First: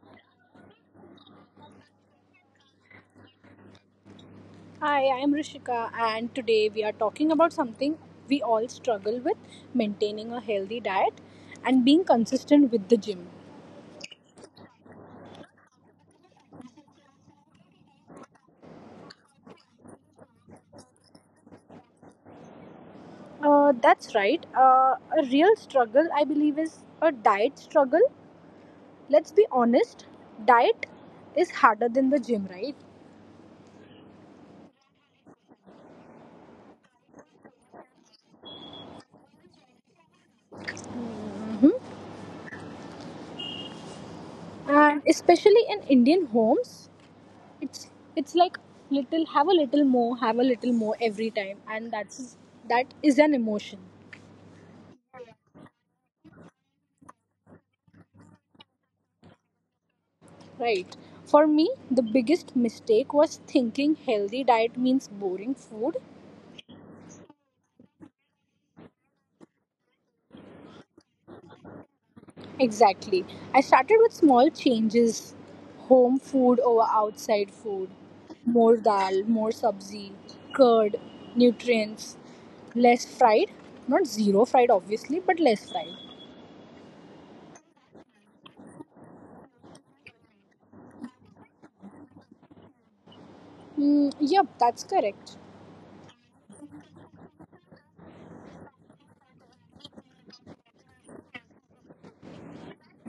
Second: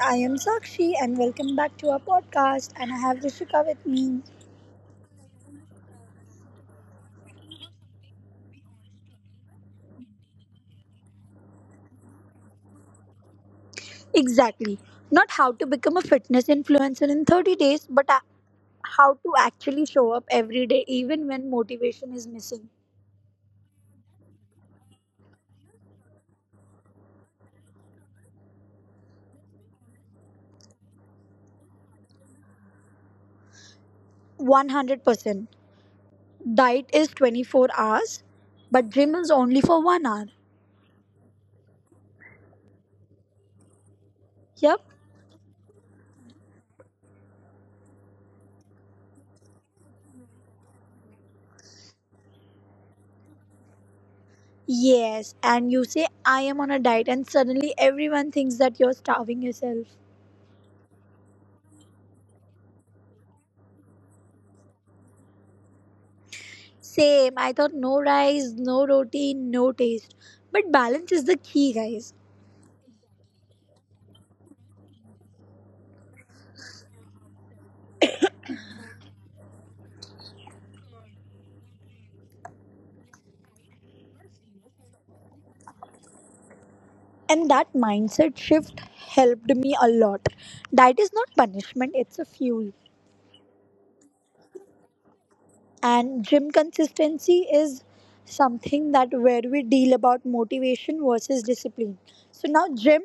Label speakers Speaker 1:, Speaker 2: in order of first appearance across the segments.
Speaker 1: I am Sakshi and welcome back to our podcast, and I have Rishika with me.
Speaker 2: Hi, I am Rishika, and today we are talking about something we all struggle with: maintaining a healthy diet and being consistent with the gym.
Speaker 1: Exactly. Not how to become a fitness influencer in 30 days, how to actually show up every day even when motivation is missing.
Speaker 2: That's right, a real struggle, I believe, is a diet struggle. Let's be honest, diet is harder than the gym, right?
Speaker 1: 100%. Diet is 24 hours, but gym is only for 1 hour. Yep.
Speaker 2: And especially in Indian homes, it's it's like little have a little more, have a little more every time, and that is an emotion.
Speaker 1: Yes, and you say I am on a diet and suddenly everyone thinks that you're starving yourself.
Speaker 2: Right. For me, the biggest mistake was thinking healthy diet means boring food.
Speaker 1: Same. I thought no rice, no roti, no taste. But balance is the key, guys.
Speaker 2: Exactly. I started with small changes: home food over outside food, more dal, more sabzi, curd, nutrients, less fried. Not zero fried, obviously, but less fried.
Speaker 1: And that mindset shift helped me a lot. Diet is not punishment, it's a fuel.
Speaker 2: Yep, that's correct.
Speaker 1: And gym consistency is something that where we deal about motivation versus discipline. So now gym,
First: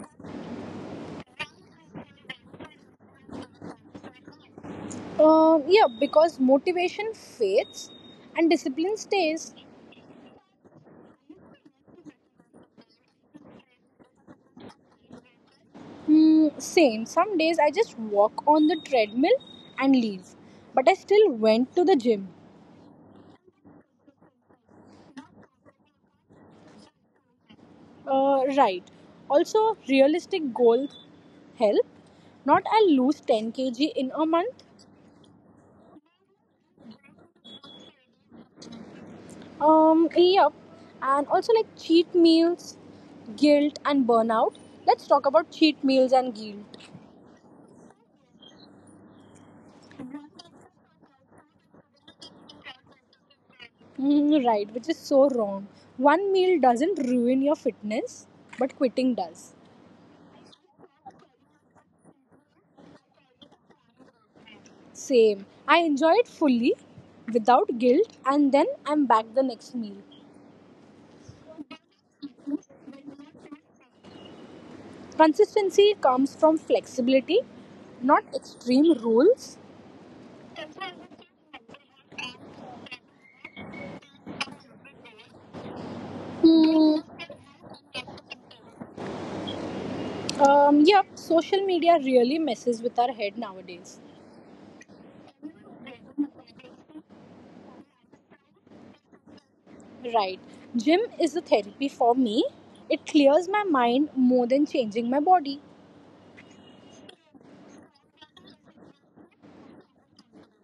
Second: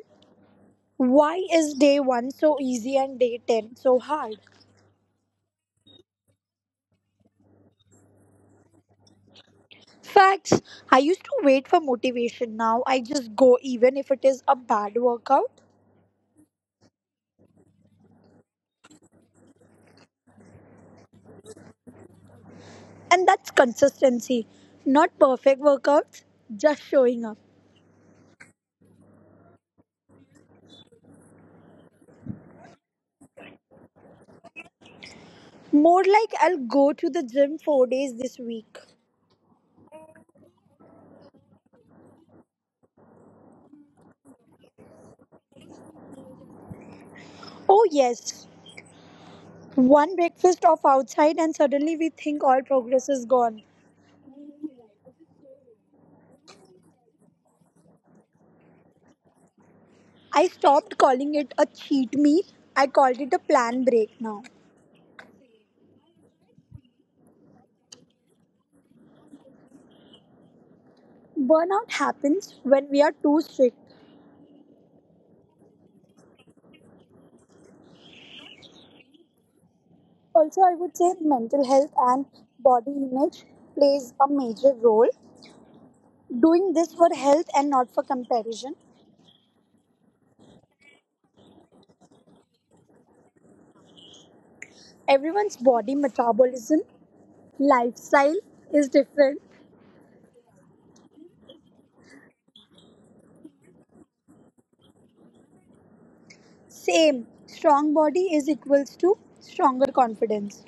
Speaker 1: why is day 1 so easy and day 10 so hard?
Speaker 2: Yeah, because motivation fades and discipline stays.
Speaker 1: Facts. I used to wait for motivation. Now I just go even if it is a bad workout.
Speaker 2: Same. Some days I just walk on the treadmill and leave. But I still went to the gym.
Speaker 1: And that's consistency. Not perfect workouts, just showing up.
Speaker 2: Right. Also, realistic goals help. Not I'll lose 10 kg in a month.
Speaker 1: More like I'll go to the gym 4 days this week.
Speaker 2: Yep. And also, like, cheat meals, guilt, and burnout. Let's talk about cheat meals and guilt.
Speaker 1: Oh, yes. One breakfast off outside, and suddenly we think all progress is gone.
Speaker 2: Right, which is so wrong. One meal doesn't ruin your fitness, but quitting does.
Speaker 1: I stopped calling it a cheat meal. I called it a plan break now.
Speaker 2: Same. I enjoy it fully, without guilt, and then I'm back the next meal.
Speaker 1: Burnout happens when we are too strict.
Speaker 2: Consistency comes from flexibility, not extreme rules.
Speaker 1: Also, I would say mental health and body image plays a major role. Doing this
Speaker 2: Hmm.
Speaker 1: for health and not for comparison.
Speaker 2: Yeah, social media really messes with our head nowadays.
Speaker 1: Everyone's body metabolism, lifestyle is different.
Speaker 2: Right. Gym is a therapy for me. It clears my mind more than changing my body.
Speaker 1: Same, strong body is equals to stronger confidence.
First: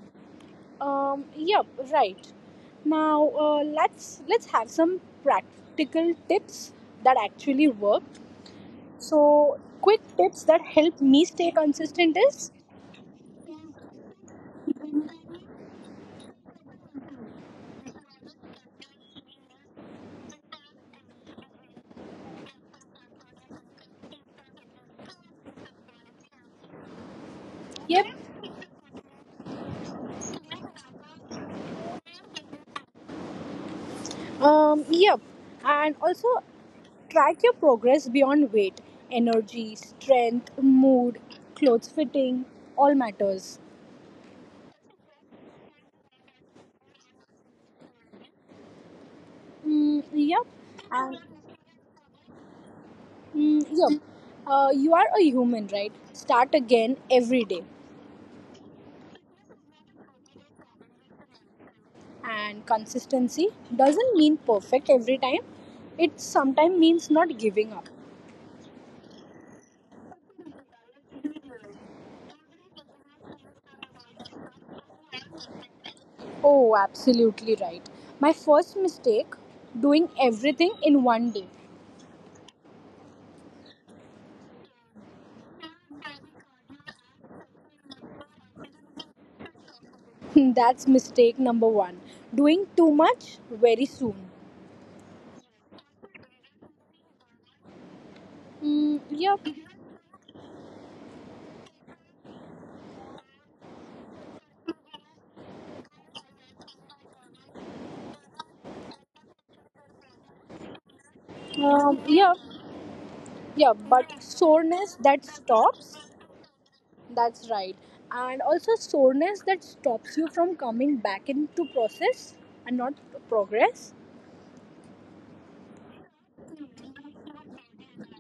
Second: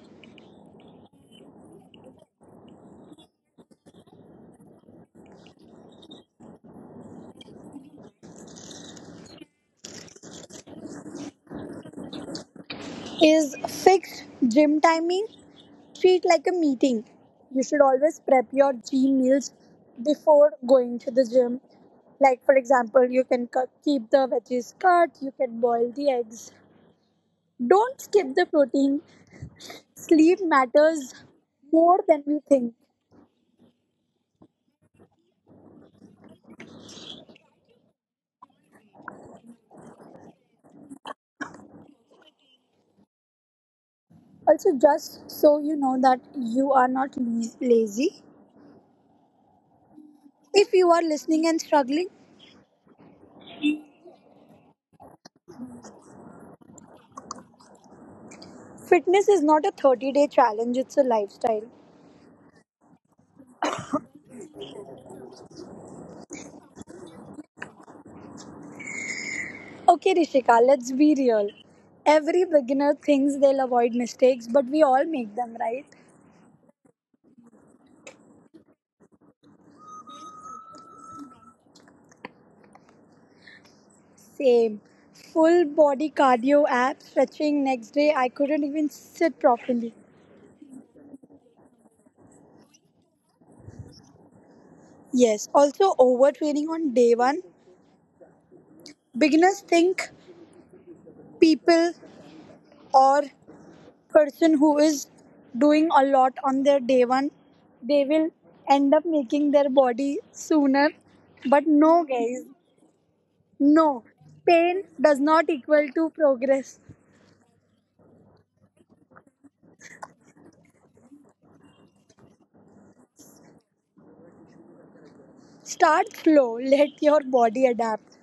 Speaker 2: Yep, right. Now let's have some practical tips that actually work. So, quick tips that help me stay consistent is
Speaker 1: Is fixed gym timing, treat like a meeting. You should always prep your gym meals before going to the gym. Like, for example, you can keep the veggies cut, you can boil the eggs. Don't
Speaker 2: yep,
Speaker 1: skip the protein. Sleep matters more than we think.
Speaker 2: yep, and also track your progress beyond weight, energy, strength, mood, clothes fitting, all matters.
Speaker 1: Also, just so you know that you are not lazy.
Speaker 2: Mm, yep,
Speaker 1: If you are
Speaker 2: and
Speaker 1: listening and struggling,
Speaker 2: yep, you are a human, right? Start again every day,
Speaker 1: fitness is not a 30-day challenge, it's a lifestyle.
Speaker 2: and consistency doesn't mean perfect every time, it sometimes means not giving up.
Speaker 1: Okay, Rishika, let's be real. Every beginner thinks they'll avoid mistakes, but we all make them, right?
Speaker 2: Oh, absolutely right. My first mistake: doing everything in one day.
Speaker 1: Same. Full body cardio app, stretching next day, I couldn't even sit properly.
Speaker 2: That's mistake number one. Doing too much very soon.
Speaker 1: Yes, also overtraining on day one.
Speaker 2: Mm, yep,
Speaker 1: Beginners think people or person who is doing a lot on their day one, they will end up making their body sooner. But
Speaker 2: um,
Speaker 1: no,
Speaker 2: yep,
Speaker 1: guys,
Speaker 2: yep.
Speaker 1: no.
Speaker 2: But
Speaker 1: Pain
Speaker 2: soreness
Speaker 1: does
Speaker 2: that
Speaker 1: not equal
Speaker 2: stops.
Speaker 1: to progress.
Speaker 2: That's right. And also soreness that stops you from coming back into process and not progress.
Speaker 1: Start slow, let your body adapt.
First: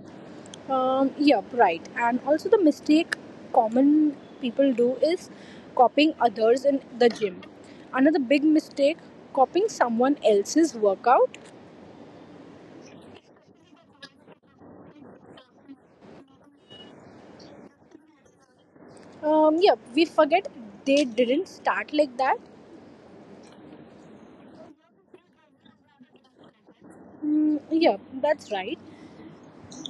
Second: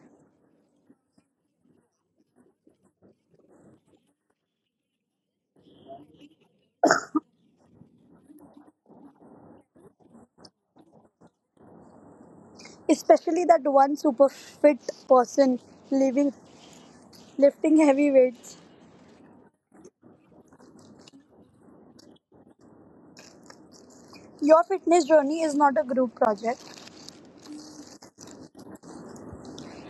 Speaker 2: Yeah, right. And also the mistake common people do is copying others in the gym. Another big mistake, copying someone else's workout.
Speaker 1: Especially that one super fit person living, lifting heavy weights.
Speaker 2: Yeah, we forget they didn't start like that.
Speaker 1: Your fitness journey is not a group project.
Speaker 2: Yeah, that's right.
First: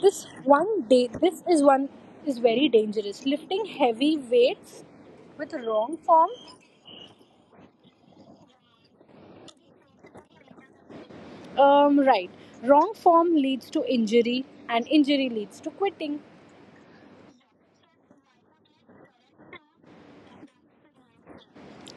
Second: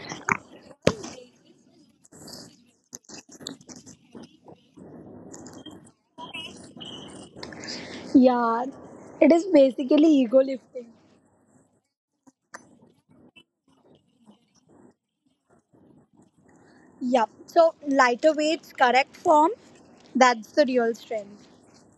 Speaker 2: This one day, this is one is very dangerous. Lifting heavy weights with wrong form.
Speaker 1: Yeah, it is basically ego lifting.
Speaker 2: Right. Wrong form leads to injury, and injury leads to quitting.
Speaker 1: Yeah. So lighter weights, correct form, that's the real strength.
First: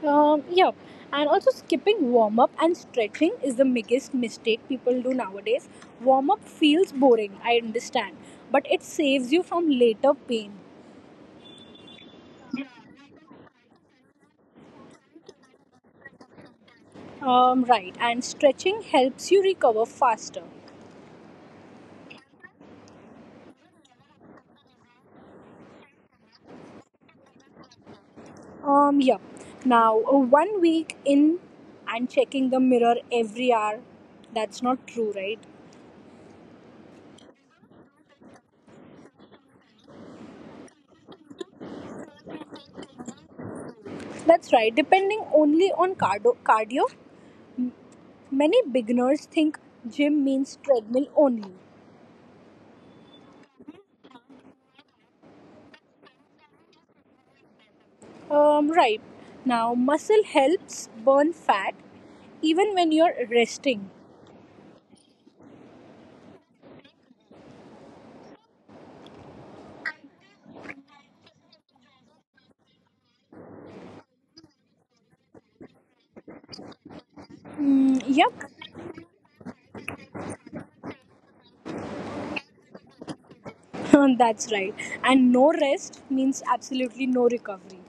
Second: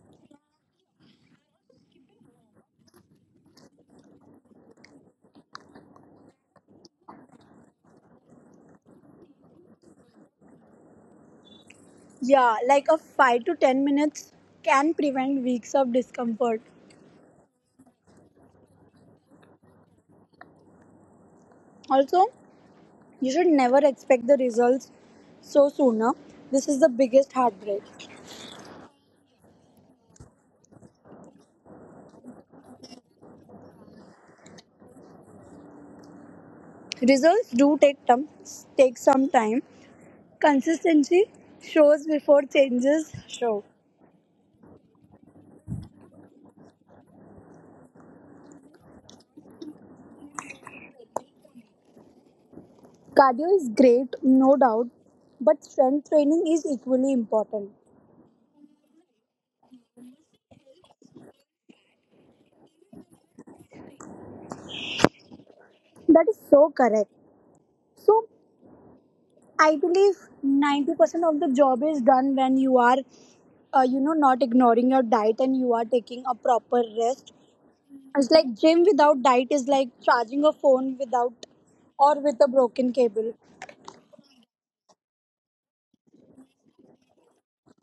Speaker 2: Yeah, and also skipping warm up and stretching is the biggest mistake people do nowadays. Warm up feels boring, I understand, but it saves you from later pain.
Speaker 1: Yeah, like a 5 to 10 minutes can prevent weeks of discomfort.
Speaker 2: Right, and stretching helps you recover faster.
Speaker 1: Also, you should never expect the results so sooner. This is the biggest heartbreak.
Speaker 2: Yeah, now 1 week in and checking the mirror every hour, that's not true, right?
Speaker 1: Results do take time, take some time. Consistency shows before changes show.
Speaker 2: That's right, depending only on cardio, cardio many beginners think gym means treadmill only.
Speaker 1: Cardio is great, no doubt, but strength training is equally important.
Speaker 2: Right. Now, muscle helps burn fat even when you're resting.
Speaker 1: That is so correct. So I believe 90% of the job is done when you are, you know, not ignoring your diet and you are taking a proper rest. It's
Speaker 2: Yep,
Speaker 1: like gym without diet is like charging a phone without or with a broken cable.
Speaker 2: that's right. And no rest means absolutely no recovery.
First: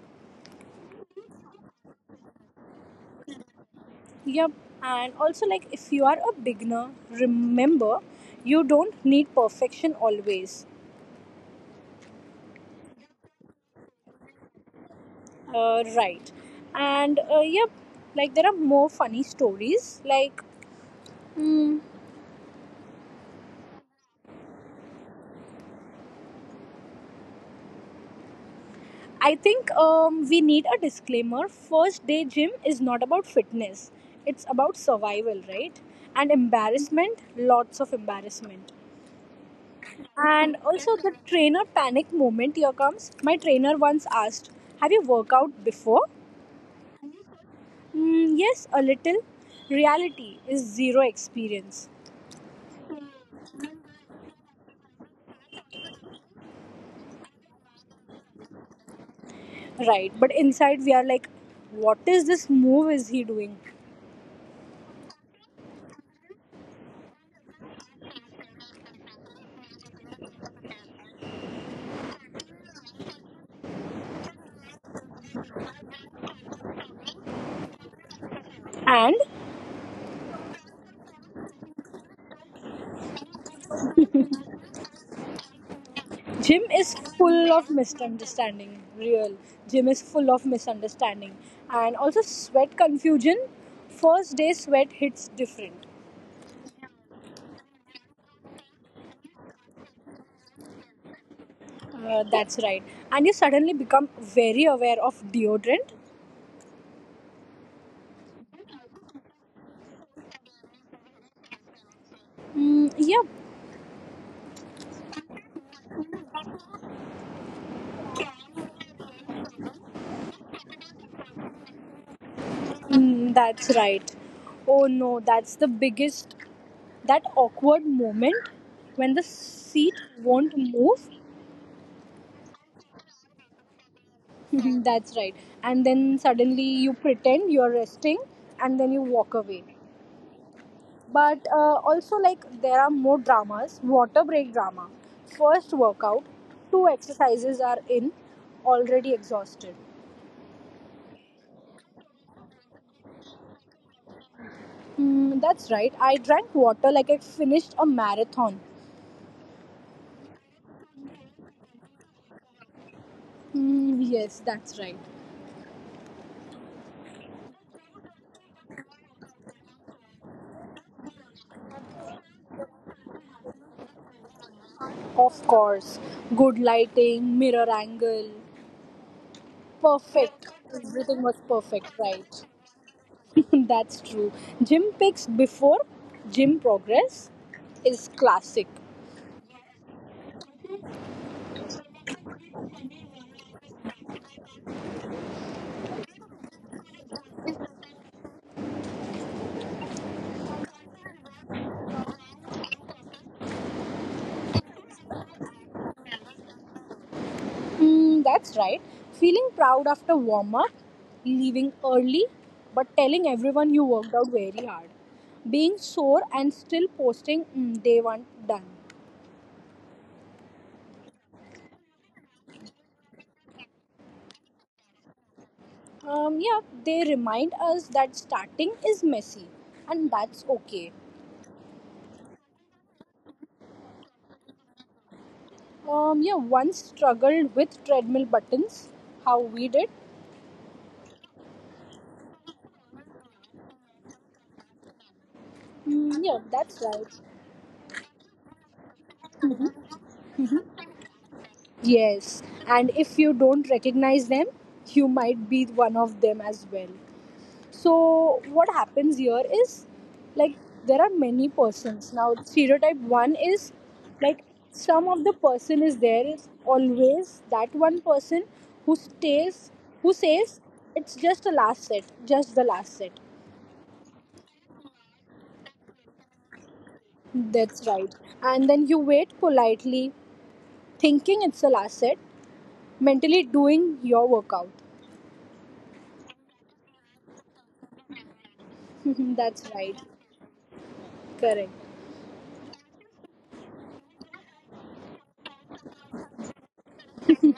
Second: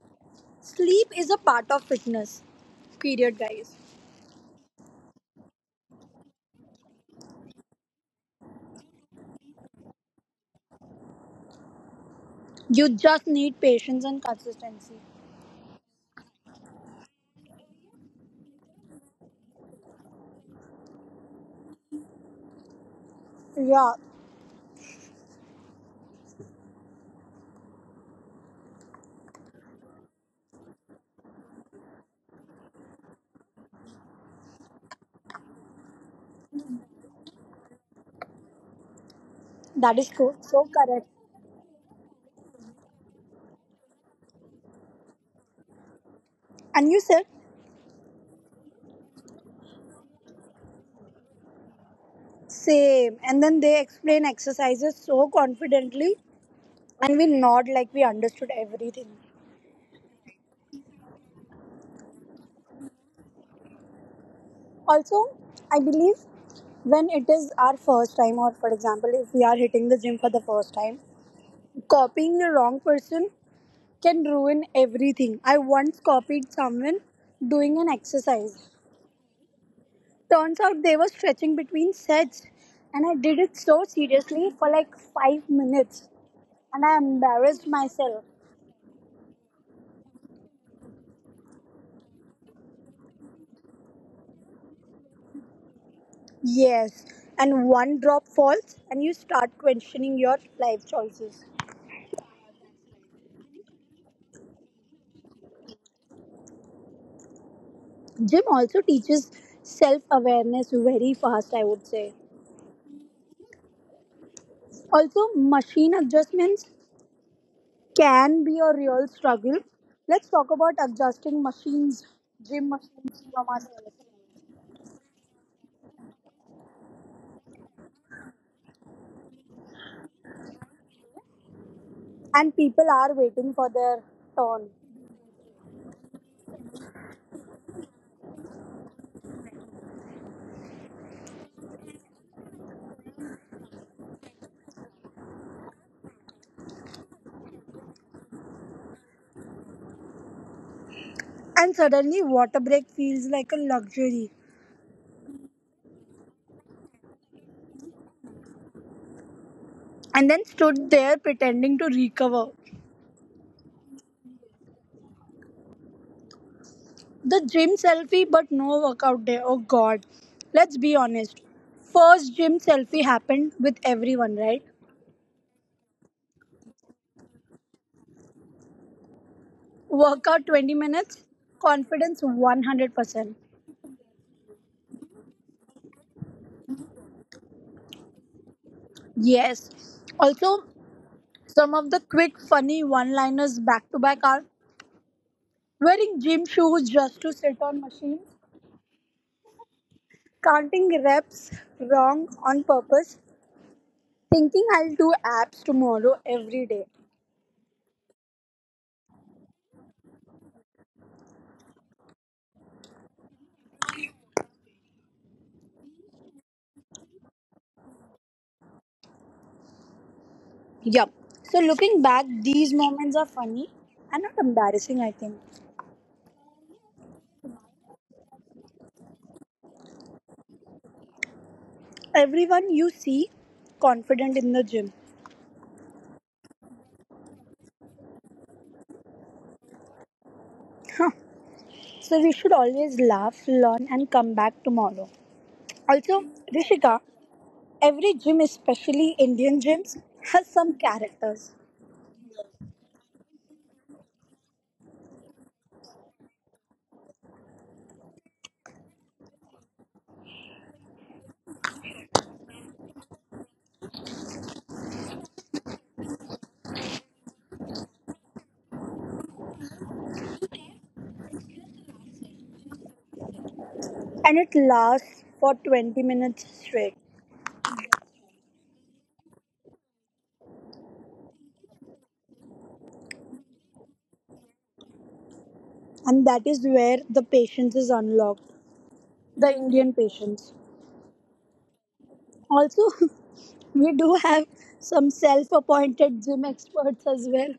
Speaker 1: Sleep is a part of fitness. Period, guys.
Speaker 2: Yep. And also, like, if you are a beginner, remember you don't need perfection always.
Speaker 1: You just need patience and consistency.
Speaker 2: Right. And, yep, like, there are more funny stories. Mm,
Speaker 1: Yeah,
Speaker 2: I think we need a disclaimer. First day gym is not about fitness, it's about survival, right? And embarrassment, lots of embarrassment.
Speaker 1: that is so,
Speaker 2: And
Speaker 1: so
Speaker 2: also
Speaker 1: correct.
Speaker 2: the trainer panic moment here comes. My trainer once asked, "Have you worked out before?"
Speaker 1: And you said
Speaker 2: Yes, a little. Reality is zero experience,
Speaker 1: same. And then they explain exercises so confidently, and we nod like we understood everything.
Speaker 2: right? But inside we are like, "What is this move is he doing?"
Speaker 1: Also, I believe when it is our first time, or for example, if we are hitting the gym for the first time, copying the wrong person can ruin everything. I once copied someone doing an exercise.
Speaker 2: And
Speaker 1: Turns out they were stretching between sets, and I did it so seriously for like 5 minutes,
Speaker 2: Jim
Speaker 1: and
Speaker 2: is
Speaker 1: I
Speaker 2: full
Speaker 1: embarrassed
Speaker 2: of
Speaker 1: myself.
Speaker 2: misunderstanding. Real. Jim is full of misunderstanding. And also sweat confusion. First day sweat hits different.
Speaker 1: Yes, and one drop falls, and you start questioning your life choices.
Speaker 2: That's right. And you suddenly become very aware of deodorant.
Speaker 1: Gym also teaches self awareness very fast, I would say.
Speaker 2: Mm, yeah,
Speaker 1: Also, machine adjustments can be a real struggle. Let's talk about adjusting machines, gym machines to
Speaker 2: that's
Speaker 1: ourselves.
Speaker 2: right. Oh no, that's the biggest, that awkward moment when the seat won't move.
Speaker 1: And people are waiting for their turn.
Speaker 2: That's right. And then suddenly you pretend you're resting and then you walk away. But also, like, there are more dramas: water break drama, first workout, two exercises are in, already exhausted.
Speaker 1: And suddenly, water break feels like a luxury.
Speaker 2: Hmm, that's right, I drank water like I finished a marathon.
Speaker 1: And then stood there pretending to recover.
Speaker 2: Hmm, yes, that's right.
Speaker 1: The gym selfie, but no workout day. Oh god. Let's be honest. First gym selfie happened with everyone, right?
Speaker 2: Of course, good lighting, mirror angle
Speaker 1: Workout
Speaker 2: perfect,
Speaker 1: 20
Speaker 2: everything
Speaker 1: minutes,
Speaker 2: was perfect,
Speaker 1: confidence
Speaker 2: right?
Speaker 1: 100%.
Speaker 2: That's true. Gym pics before gym progress is classic.
Speaker 1: Yes, also some of the quick funny one liners back to back are wearing gym shoes just to sit on machines, counting reps wrong on purpose, thinking I'll do abs tomorrow every day.
Speaker 2: That's right. Feeling proud after warm up, leaving early, but telling everyone you worked out very hard. Being sore and still posting day one done.
Speaker 1: Yup. So looking back, these moments are funny and not embarrassing, I think.
Speaker 2: Yeah, they remind us that starting is messy and that's okay.
Speaker 1: Everyone you see confident in the gym.
Speaker 2: Yeah, once struggled with treadmill buttons, how we did.
Speaker 1: So we should always laugh, learn, and come back tomorrow. Also,
Speaker 2: Yeah, that's
Speaker 1: Rishika,
Speaker 2: right.
Speaker 1: every gym, especially Indian gyms, has some characters,
Speaker 2: Yes, and if you don't recognize them, you might be one of them as well. So what happens here is like there are many persons. Now stereotype one is like some of the person is there is always that one person who stays who says it's just the last set, just the last set.
Speaker 1: and it lasts for 20 minutes straight.
Speaker 2: That's right. And then you wait politely, thinking it's the last set, mentally doing your workout.
Speaker 1: And that is where the patience is unlocked, the
Speaker 2: That's
Speaker 1: Indian
Speaker 2: right.
Speaker 1: patience.
Speaker 2: Correct.
Speaker 1: Also, we do have some self appointed gym experts as well.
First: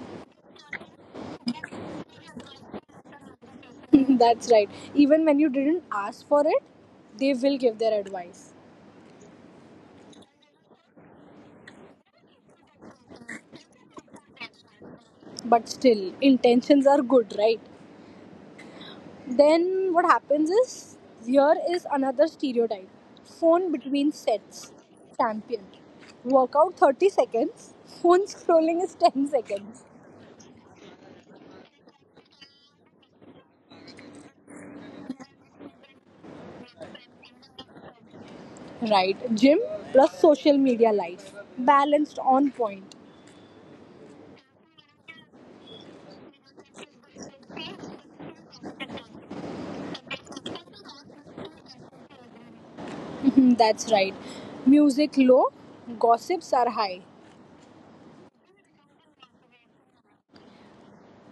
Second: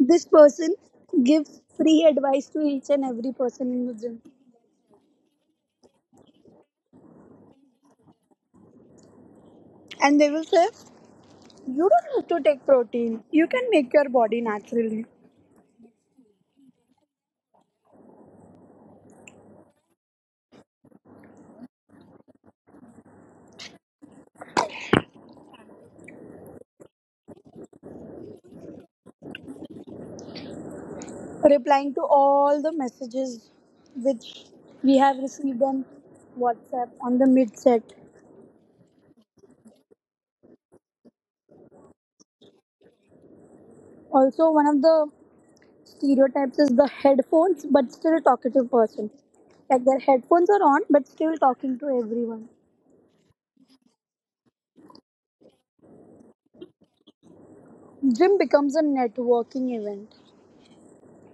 Speaker 1: This person gives free advice to each and every person in the gym.
Speaker 2: That's right. Even when you didn't ask for it, they will give their advice.
Speaker 1: And they will say, "You don't have to take protein, you can make your body naturally."
Speaker 2: But still intentions are good, right? Then what happens is here is another stereotype: phone between sets champion, workout 30 seconds, phone scrolling is 10 seconds.
Speaker 1: Replying to all the messages which we have received on WhatsApp on the midset.
Speaker 2: Right, gym plus social media life balanced on point.
Speaker 1: Also, one of the stereotypes is the headphones, but still talkative person. Like their headphones are on, but still talking to everyone.
Speaker 2: That's right, music low, gossips are high.
Speaker 1: Gym becomes a networking event.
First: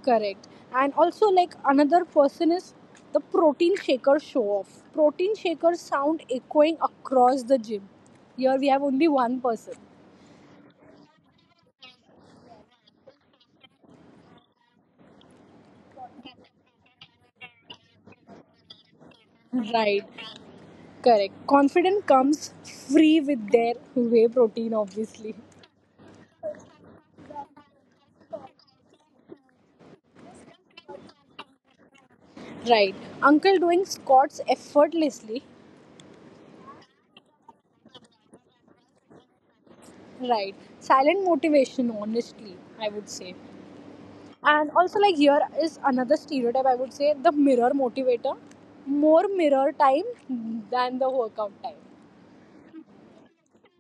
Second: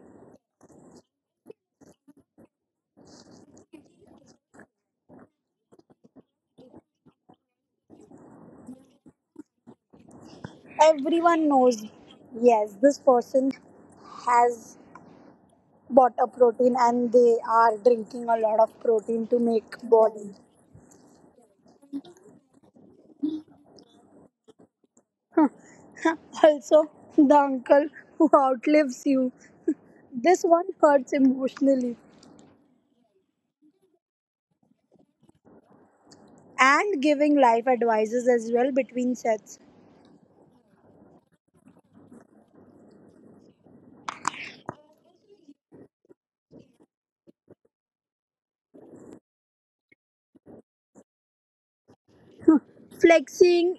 Speaker 2: Correct. And also, like, another person is the protein shaker show off. Protein shaker sound echoing across the gym. Here we have only one person.
Speaker 1: Everyone knows, yes, this person has bought a protein and they are drinking a lot of protein to make
Speaker 2: Right.
Speaker 1: body.
Speaker 2: Correct. Confident comes free with their whey protein, obviously.
Speaker 1: Also, the uncle who outlives you. This one hurts emotionally.
Speaker 2: Right. Uncle doing squats effortlessly.
Speaker 1: And giving life advices as well between sets.
Speaker 2: Right. Silent motivation, honestly, I would say. And also, like, here is another stereotype I would say: the mirror motivator. More mirror time than the workout time.
Speaker 1: Flexing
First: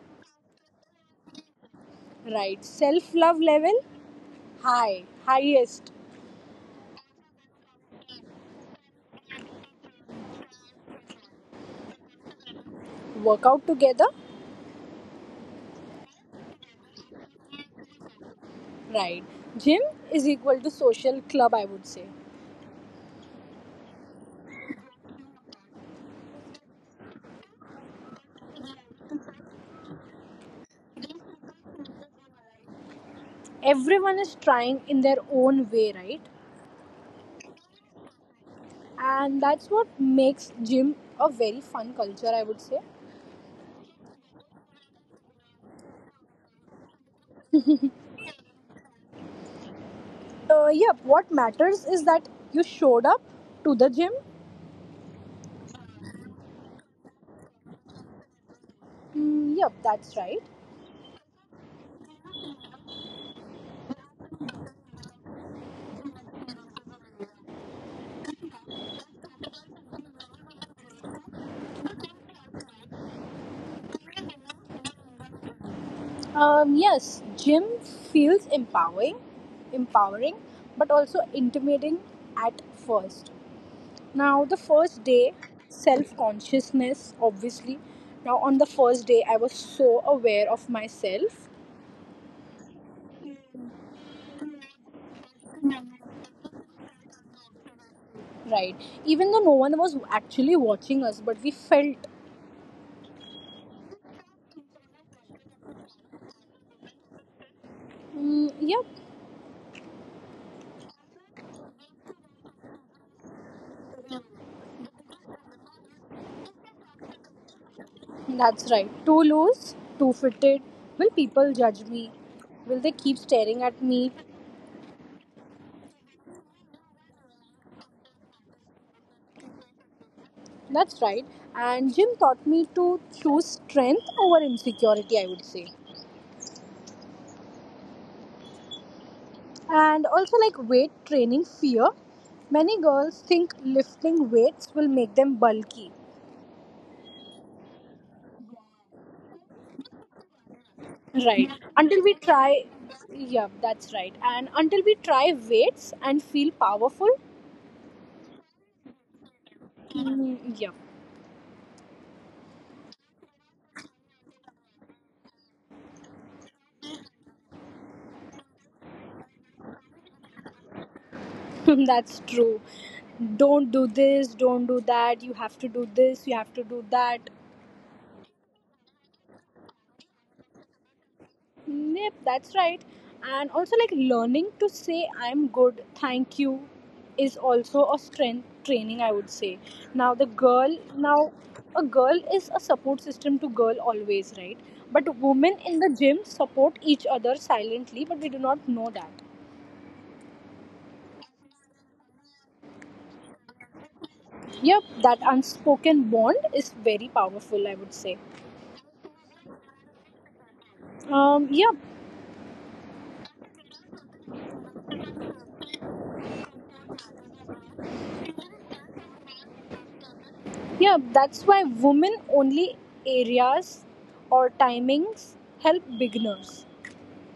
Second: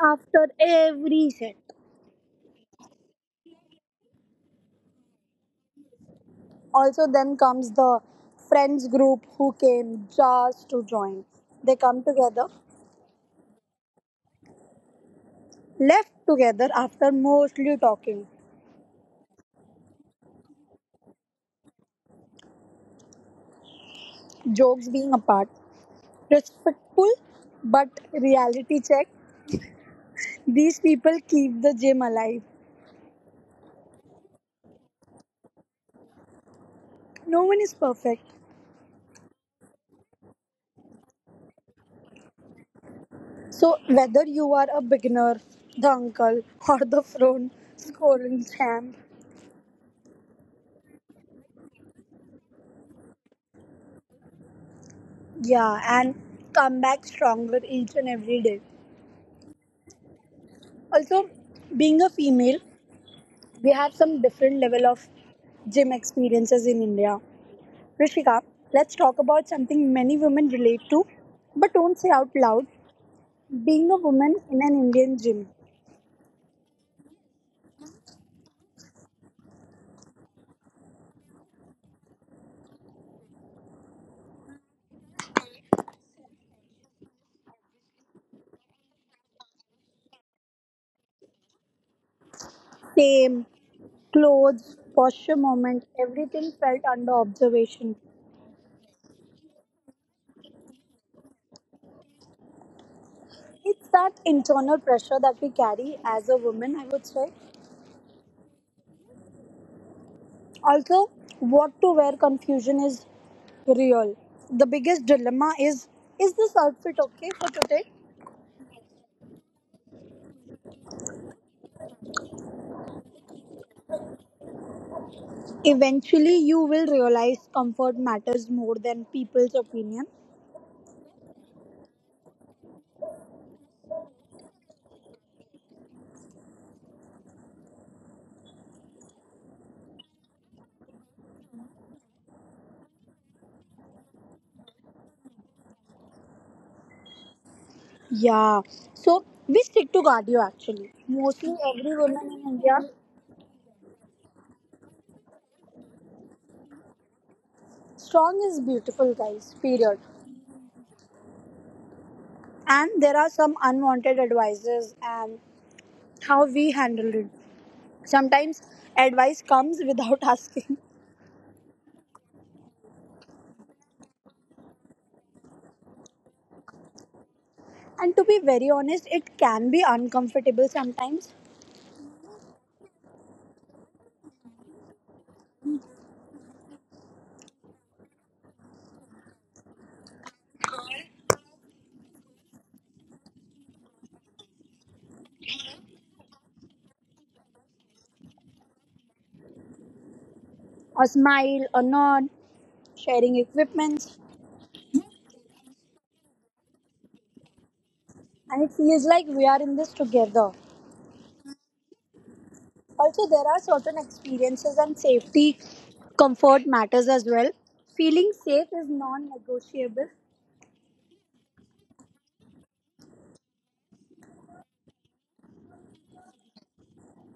Speaker 1: after every set.
Speaker 2: Right. Self love level high, highest.
Speaker 1: Also, then comes the friends group who came just to join. They come together,
Speaker 2: Workout together.
Speaker 1: left together after mostly talking,
Speaker 2: Right. Gym is equal to social club, I would say.
Speaker 1: jokes being apart. Respectful, but reality check. These people keep the gym alive.
Speaker 2: Everyone is trying in their own way, right?
Speaker 1: No one is perfect.
Speaker 2: And that's what makes gym a very fun culture, I would say.
Speaker 1: So, whether you are a beginner, the uncle, or the front scoring champ,
Speaker 2: Yep, what matters is that you showed up to the gym.
Speaker 1: yeah, and come back stronger each and every day.
Speaker 2: Yep, that's right.
Speaker 1: Also, being a female, we have some different level of gym experiences in India. Rishika, let's talk about something many women relate to, but don't say out loud. Being a woman in an Indian gym,
Speaker 2: Yes, gym feels empowering, empowering, but also intimidating at first. Now, the first day, self consciousness, obviously. Now, on the first day, I was so aware of myself,
Speaker 1: same clothes, posture, moment, everything felt under observation.
Speaker 2: right? Even though no one was actually watching us, but we felt,
Speaker 1: It's that internal pressure that we carry as a woman, I would say.
Speaker 2: yep,
Speaker 1: Also, what to wear confusion is real. The biggest dilemma is this outfit okay for today?
Speaker 2: that's right. Too loose, too fitted. Will people judge me? Will they keep staring at me?
Speaker 1: Eventually, you will realize comfort matters more than people's opinion.
Speaker 2: That's right. And gym taught me to choose strength over insecurity, I would say. And also, like, weight training fear. Many girls think lifting weights will make them bulky.
Speaker 1: Yeah, so we stick to cardio actually.
Speaker 2: Right.
Speaker 1: Mostly every
Speaker 2: Until we
Speaker 1: woman in
Speaker 2: try,
Speaker 1: India,
Speaker 2: yeah, that's right. And until we try weights and feel powerful,
Speaker 1: strong is beautiful, guys, period.
Speaker 2: yeah,
Speaker 1: And there are some unwanted advices and how we handle it. Sometimes advice comes without asking.
Speaker 2: that's true. Don't do this, don't do that, you have to do this, you have to do that.
Speaker 1: And to be very honest, it can be uncomfortable sometimes.
Speaker 2: Yep, that's right. And also, like, learning to say "I'm good," "Thank you," is also a strength training. I would say. Now, the girl, now, a girl is a support system to girl always, right? But women in the gym support each other silently, but we do not know that.
Speaker 1: A smile, a nod, sharing equipment,
Speaker 2: Yep, that unspoken bond is very powerful. I would say.
Speaker 1: and it feels like we are in this together.
Speaker 2: Um, yeah,
Speaker 1: Also, there are certain experiences and safety comfort matters as well. Feeling safe is non negotiable.
Speaker 2: yeah, that's why women only areas or timings help beginners.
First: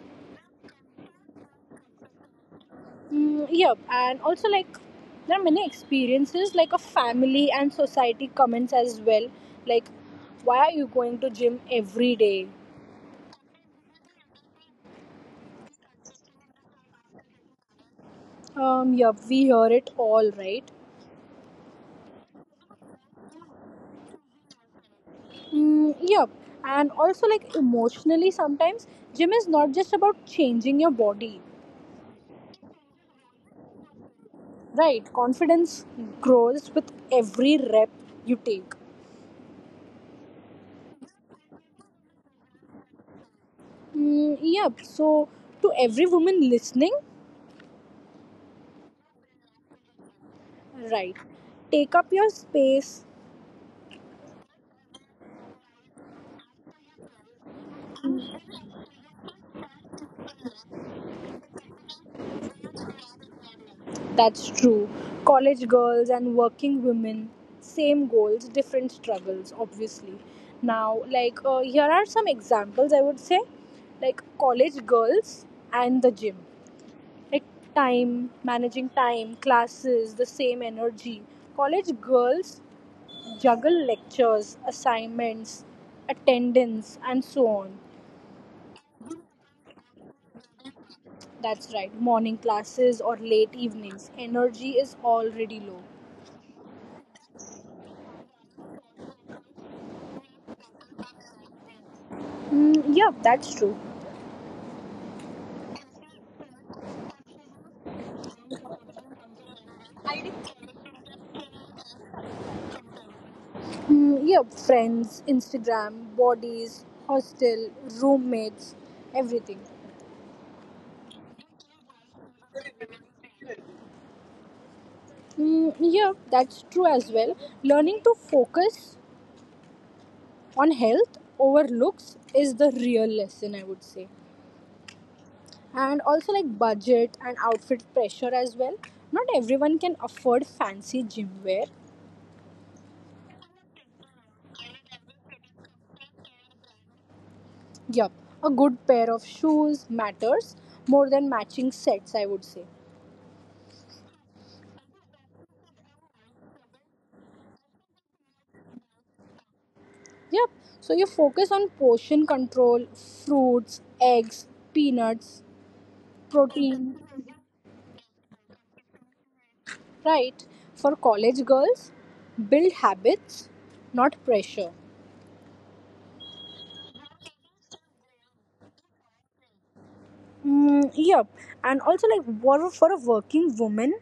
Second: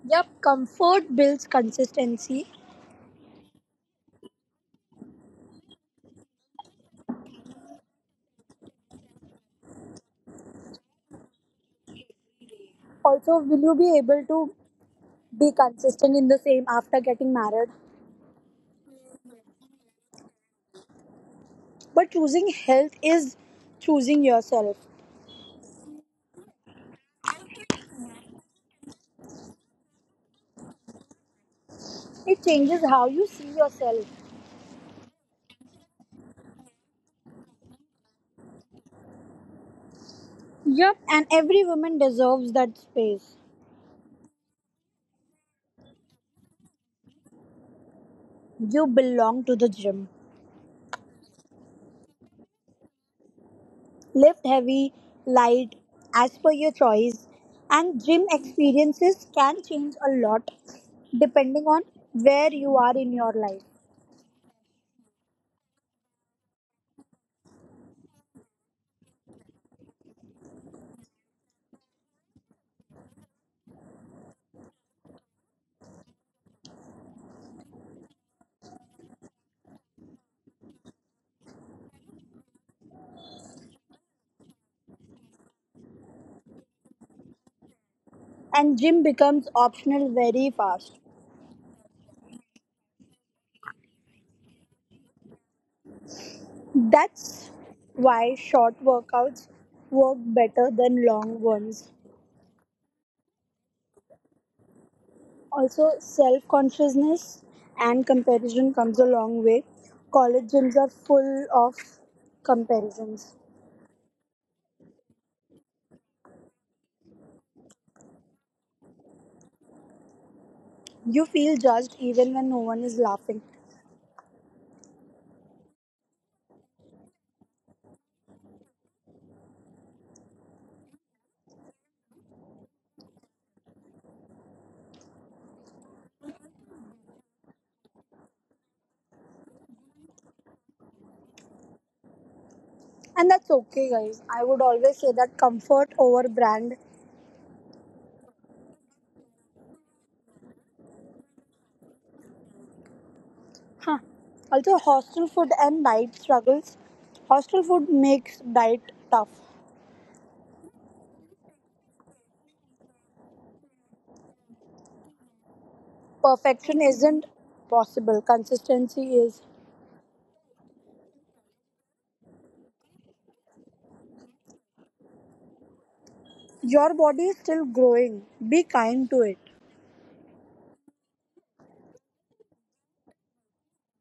Speaker 1: Yep, comfort builds consistency.
Speaker 2: Yep, and also like there are many experiences like a family and society comments as well. Like, why are you going to gym every day?
Speaker 1: Also, will you be able to be consistent in the same after getting married?
Speaker 2: Yep, we hear it all, right?
Speaker 1: But choosing health is choosing yourself.
Speaker 2: Yep, and also like emotionally sometimes gym is not just about changing your body,
Speaker 1: It changes how you see yourself.
Speaker 2: right? Confidence grows with every rep you take.
Speaker 1: Yep. And every woman deserves that space.
Speaker 2: Yep, so to every woman listening,
Speaker 1: You belong to the gym.
Speaker 2: right? Take up your space.
Speaker 1: Lift heavy, light, as per your choice. And gym experiences can change a lot depending on where you are in your life.
Speaker 2: That's true. College girls and working women, same goals, different struggles, obviously. Now, like, here are some examples I would say, like college girls and the gym. Like, time, managing time, classes, the same energy. College girls juggle lectures, assignments, attendance, and so on.
Speaker 1: And gym becomes optional very fast.
Speaker 2: That's right, morning classes or late evenings. Energy is already low.
Speaker 1: That's why short workouts work better than long ones.
Speaker 2: Yeah, that's true.
Speaker 1: Also, self consciousness and comparison comes a long way. College gyms are full of comparisons.
Speaker 2: Yep, friends, Instagram, bodies, hostel, roommates, everything.
Speaker 1: You feel judged even when no one is laughing.
Speaker 2: Yeah, that's true as well. Learning to focus on health over looks is the real lesson, I would say. And also, like, budget and outfit pressure as well. Not everyone can afford fancy gym wear.
Speaker 1: And that's okay, guys. I would always say that comfort over brand.
Speaker 2: Yup, a good pair of shoes matters more than matching sets, I would say.
Speaker 1: Huh. Also, hostel food and diet struggles. Hostel food makes diet tough.
Speaker 2: Yep. So you focus on portion control, fruits, eggs, peanuts,
Speaker 1: Perfection
Speaker 2: protein,
Speaker 1: isn't possible, consistency is.
Speaker 2: right? For college girls, build habits, not pressure.
Speaker 1: Your body is still growing. Be kind to it.
Speaker 2: Yep. And also, like, what for a working woman,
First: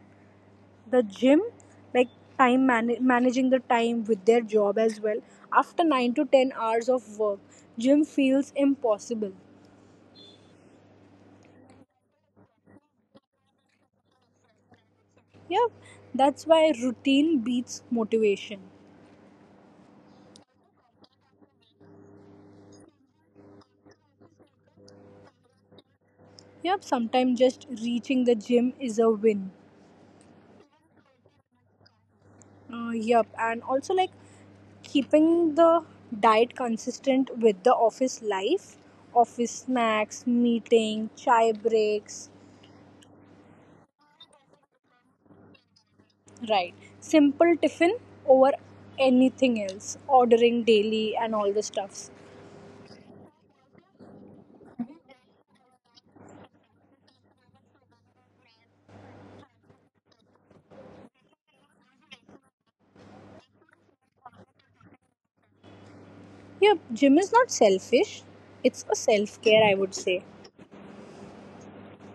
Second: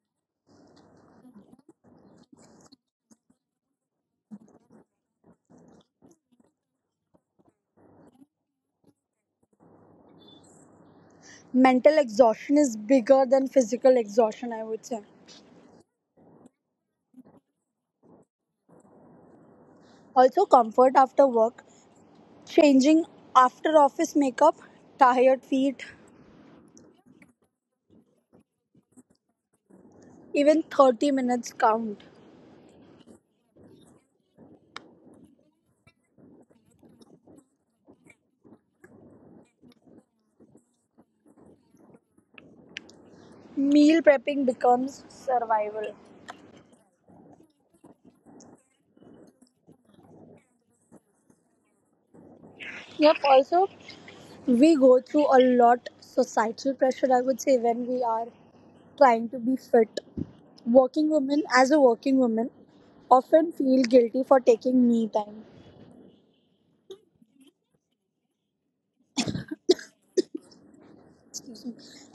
Speaker 2: the gym, like, managing the time with their job as well. After 9 to 10 hours of work, gym feels impossible.
Speaker 1: Mental exhaustion is bigger than physical exhaustion, I would say.
Speaker 2: Yep. That's why routine beats motivation.
Speaker 1: Also, comfort after work, changing after office makeup, tired feet,
Speaker 2: Yep, sometimes just reaching the gym is a win.
Speaker 1: even 30 minutes count.
Speaker 2: Yep, and also like keeping the diet consistent with the office life, office snacks, meeting, chai breaks,
Speaker 1: Meal prepping becomes survival.
Speaker 2: right? Simple tiffin over anything else, ordering daily and all the stuffs.
Speaker 1: Yep, also, we go through a lot societal pressure, I would say, when we are trying to be fit. Working women, as a working woman, often feel guilty for taking me time.
Speaker 2: Yep, gym is not selfish, it's a self care, I would say.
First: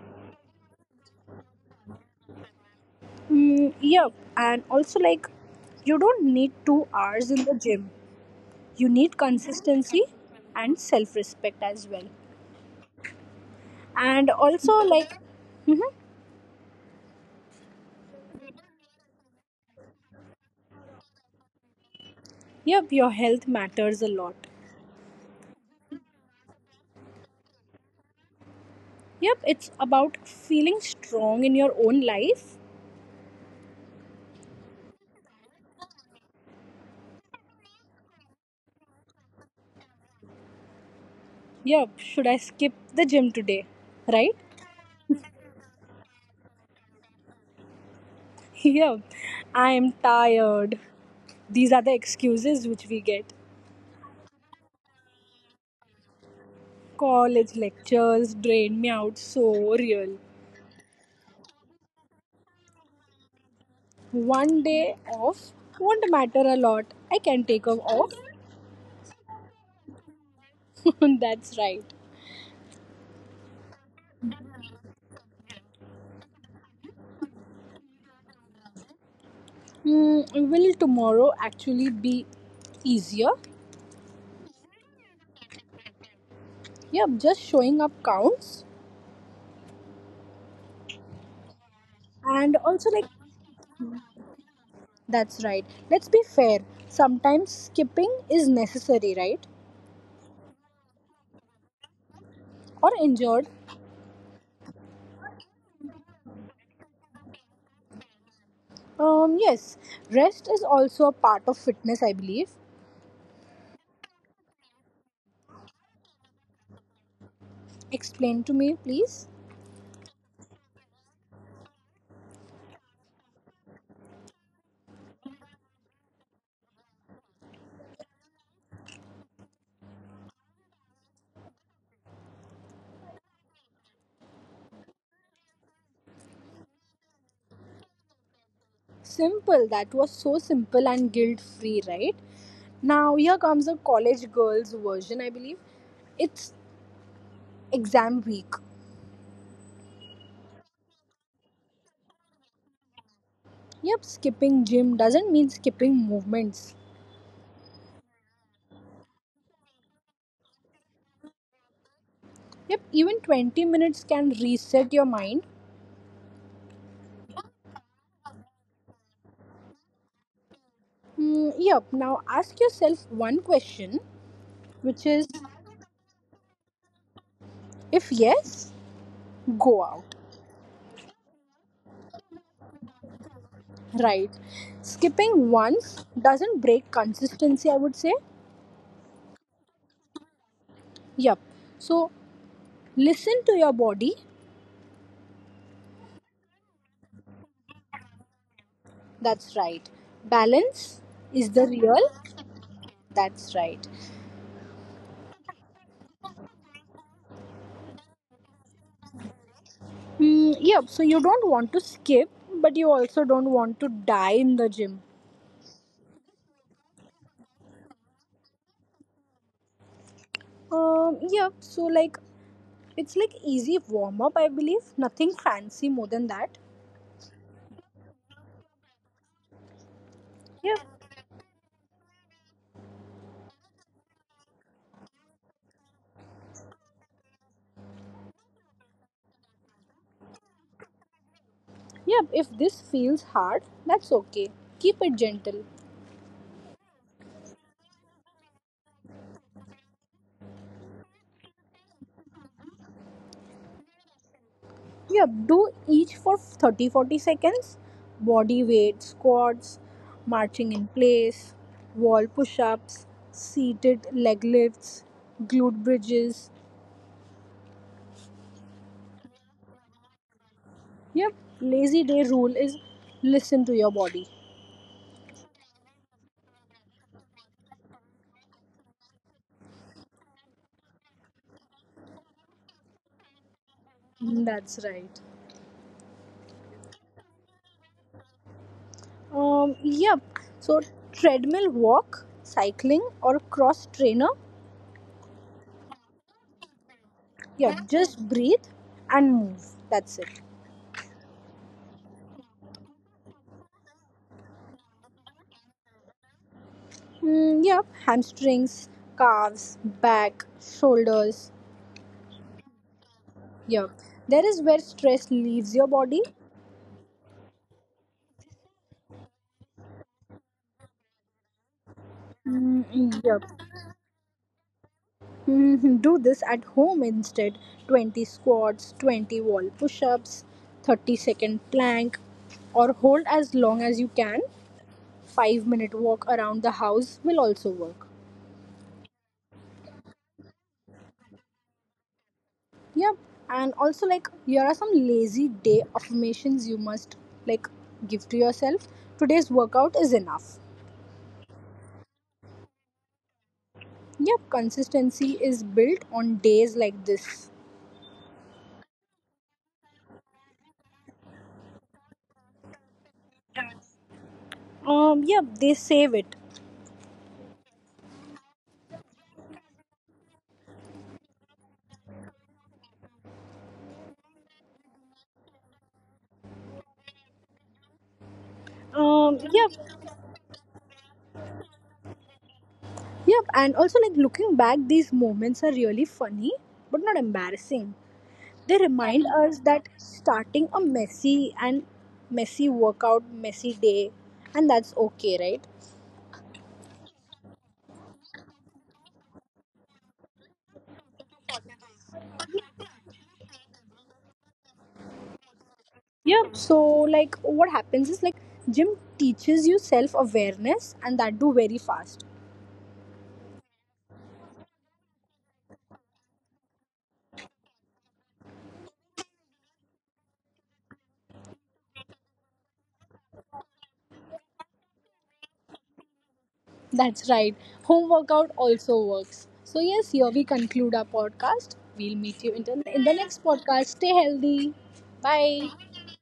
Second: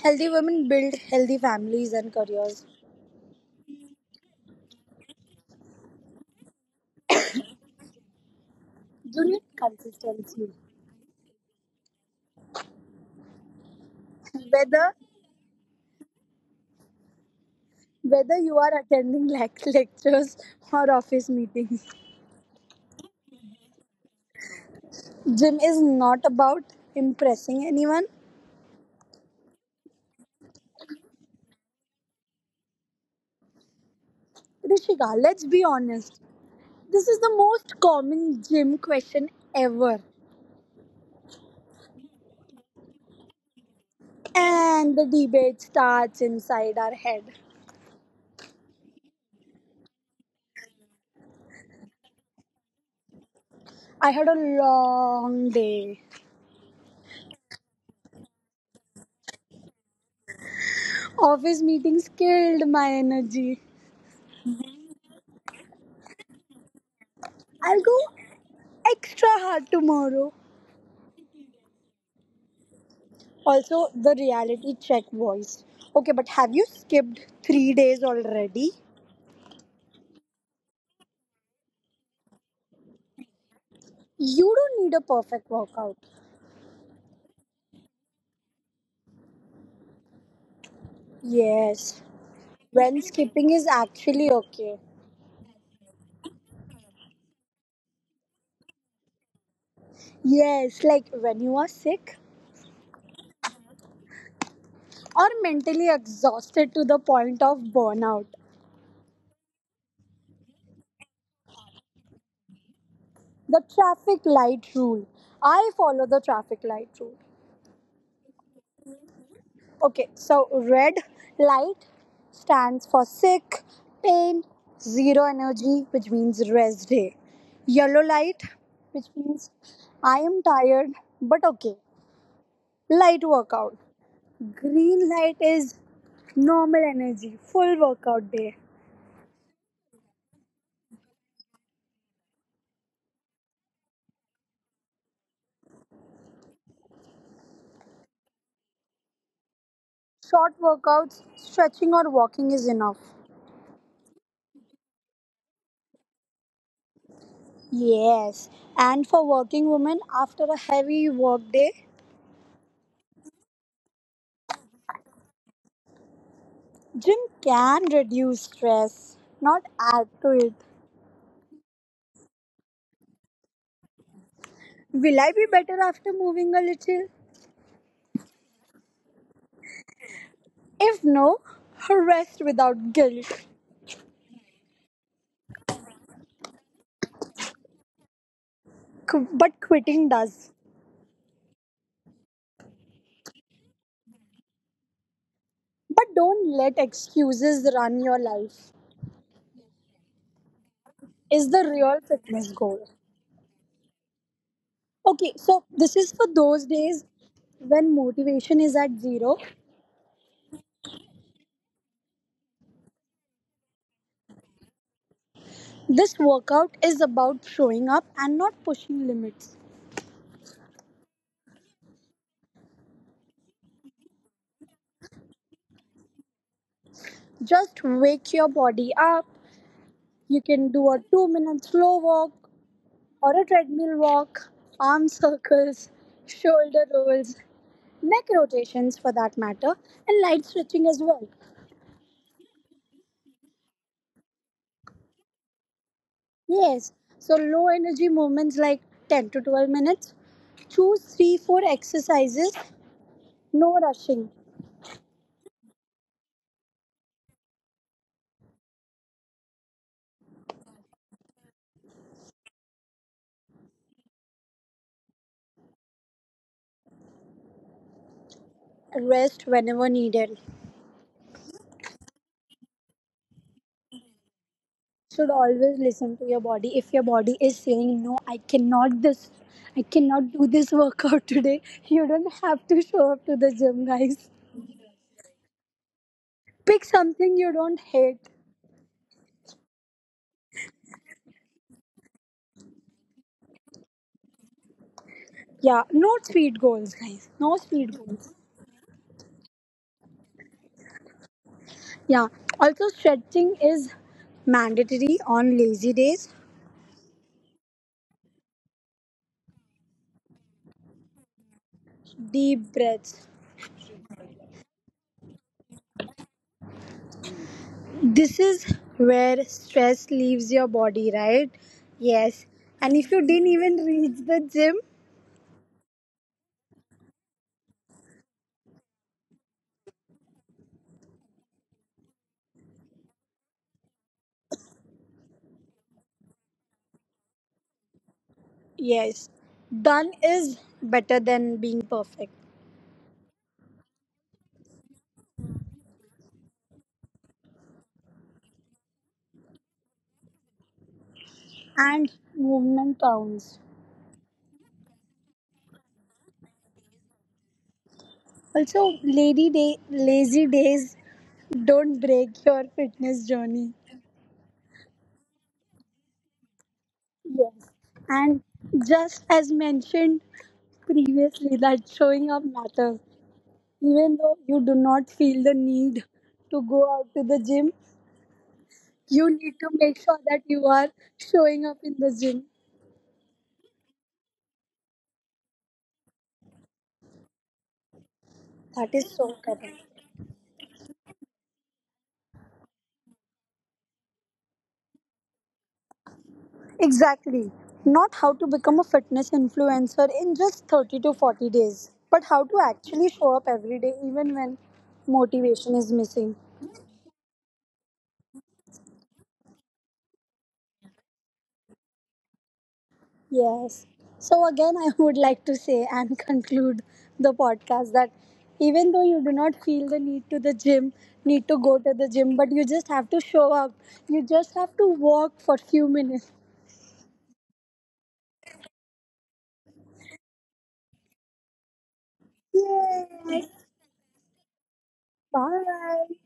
Speaker 1: Healthy women build healthy families and careers.
Speaker 2: Yep, and also like you don't need 2 hours in the gym, you need
Speaker 1: Brilliant
Speaker 2: consistency
Speaker 1: consistency.
Speaker 2: and self respect as well, and also
Speaker 1: Whether
Speaker 2: like mhm,
Speaker 1: whether you are attending like lectures or office meetings,
Speaker 2: yep, your health matters a lot,
Speaker 1: gym is not about impressing anyone.
Speaker 2: yep, it's about feeling strong in your own life.
Speaker 1: Rishika, let's be honest. This is the most common gym question ever,
Speaker 2: Yep, should I skip the gym today, right?
Speaker 1: and the debate starts inside our head.
Speaker 2: Yep, I am tired, these are the excuses which we get.
Speaker 1: I had a long day.
Speaker 2: College lectures drain me out, so real.
Speaker 1: Office meetings killed my energy.
Speaker 2: One day off won't matter a lot, I can take
Speaker 1: I'll go
Speaker 2: off.
Speaker 1: extra hard tomorrow.
Speaker 2: That's right.
Speaker 1: Also, the reality check voice. Okay, but have you skipped 3 days already?
Speaker 2: Will tomorrow actually be easier?
Speaker 1: You don't need a perfect workout.
Speaker 2: Yeah, just showing up counts.
Speaker 1: Yes,
Speaker 2: And also,
Speaker 1: when
Speaker 2: like,
Speaker 1: skipping is actually okay.
Speaker 2: that's right. Let's be fair. Sometimes skipping is necessary, right?
Speaker 1: Yes, like when you are sick
Speaker 2: Or injured.
Speaker 1: or mentally exhausted to the point of burnout.
Speaker 2: Yes, rest is also a part of fitness, I believe.
Speaker 1: The traffic light rule. I follow the traffic light rule.
Speaker 2: Explain to me, please.
Speaker 1: Okay, so red light stands for sick, pain, zero energy, which means rest day. Yellow light, which means I am tired but okay, light workout. Green light is normal energy, full workout day.
Speaker 2: Simple. That was so simple and guilt free, right? Now, here comes a college girl's version, I believe. It's exam week.
Speaker 1: Short workouts, stretching or walking is enough.
Speaker 2: Yep, skipping gym doesn't mean skipping movements.
Speaker 1: Yes, and for working women after a heavy work day,
Speaker 2: Yep, even 20 minutes can reset your mind.
Speaker 1: gym can reduce stress, not add to it.
Speaker 2: Yep, now ask yourself one question, which
Speaker 1: Will
Speaker 2: is
Speaker 1: I be better after moving a little?
Speaker 2: if yes, go out.
Speaker 1: If no, rest without guilt.
Speaker 2: Right. Skipping once doesn't break consistency, I would say.
Speaker 1: But quitting does.
Speaker 2: Yep. So listen to your body.
Speaker 1: But don't let excuses run your life,
Speaker 2: That's right. Balance is
Speaker 1: is
Speaker 2: the
Speaker 1: the real
Speaker 2: real.
Speaker 1: fitness goal.
Speaker 2: That's right.
Speaker 1: Okay, so this is for those days when motivation is at zero.
Speaker 2: Yep, so you don't want to skip, but you also don't want to die in the gym.
Speaker 1: This workout is about showing up and not pushing limits.
Speaker 2: Yeah, so like it's like easy warm up, I believe. Nothing fancy more than that.
Speaker 1: Just wake your body up. You can
Speaker 2: Yeah,
Speaker 1: do a 2 minute slow walk or a treadmill walk, arm circles, shoulder rolls, neck rotations for that matter, and light stretching as well.
Speaker 2: yeah, if this feels hard, that's okay. Keep it gentle.
Speaker 1: Yes, so low energy movements like 10 to 12 minutes. Choose 3 4 exercises, no rushing,
Speaker 2: Yeah, do each for 30, 40 seconds. Body weight, squats, marching in place, wall push ups, seated leg lifts, glute bridges.
Speaker 1: rest whenever needed.
Speaker 2: Yep, lazy day rule is listen to your body.
Speaker 1: Should always listen to your body. If your body is saying, "No, I cannot this. I cannot do this workout today." You don't have to show up to the gym, guys.
Speaker 2: That's right.
Speaker 1: Pick something you don't hate.
Speaker 2: Yep. So treadmill walk, cycling, or cross trainer.
Speaker 1: Yeah, no speed goals, guys. No
Speaker 2: Yeah,
Speaker 1: speed
Speaker 2: just
Speaker 1: goals.
Speaker 2: breathe and move. That's it.
Speaker 1: Yeah. Also, stretching is mandatory on lazy days.
Speaker 2: Yep. Hamstrings, calves, back, shoulders.
Speaker 1: Deep breaths.
Speaker 2: Yep. There is where stress leaves your body.
Speaker 1: This is where stress leaves your body, right? Yes. And if you
Speaker 2: Yep.
Speaker 1: didn't even reach the gym,
Speaker 2: Mhm. Do this at home instead. 20 squats, 20 wall push ups, 30-second plank, or hold as long as you can. 5-minute walk around the house will also work.
Speaker 1: yes. Done is better than being perfect.
Speaker 2: Yep. And also like here are some lazy day affirmations you must like give to yourself. Today's workout is enough.
Speaker 1: And movement counts.
Speaker 2: Yep, consistency is built on days like this.
Speaker 1: Also, lady day, lazy days don't break your fitness journey.
Speaker 2: Yep, they save it.
Speaker 1: Yes. And just as mentioned previously, that showing up matters. Even though you do not feel the need to go out to the gym, you need to
Speaker 2: Yep.
Speaker 1: make sure that you are showing up in the gym.
Speaker 2: Yep, and also like looking back these moments are really funny but not embarrassing. They
Speaker 1: That is
Speaker 2: remind
Speaker 1: so
Speaker 2: us that
Speaker 1: correct.
Speaker 2: starting a messy and messy workout, messy day and that's okay, right?
Speaker 1: Exactly. Not how to become a fitness influencer in just 30 to 40 days, but how to actually show up every day even when motivation is missing.
Speaker 2: Yeah. So, like, what happens is like gym teaches you self awareness, and that do very fast.
Speaker 1: Yes. So, again, I would like to say and conclude the podcast that even though you do not feel the need to the gym, need to go to the gym, but you just have to show up. You just have to walk for few minutes.
Speaker 2: That's right. Home workout also works. So yes, here we conclude our podcast. We'll meet you in the
Speaker 1: Yes.
Speaker 2: next podcast. Stay healthy. Bye.
Speaker 1: Bye.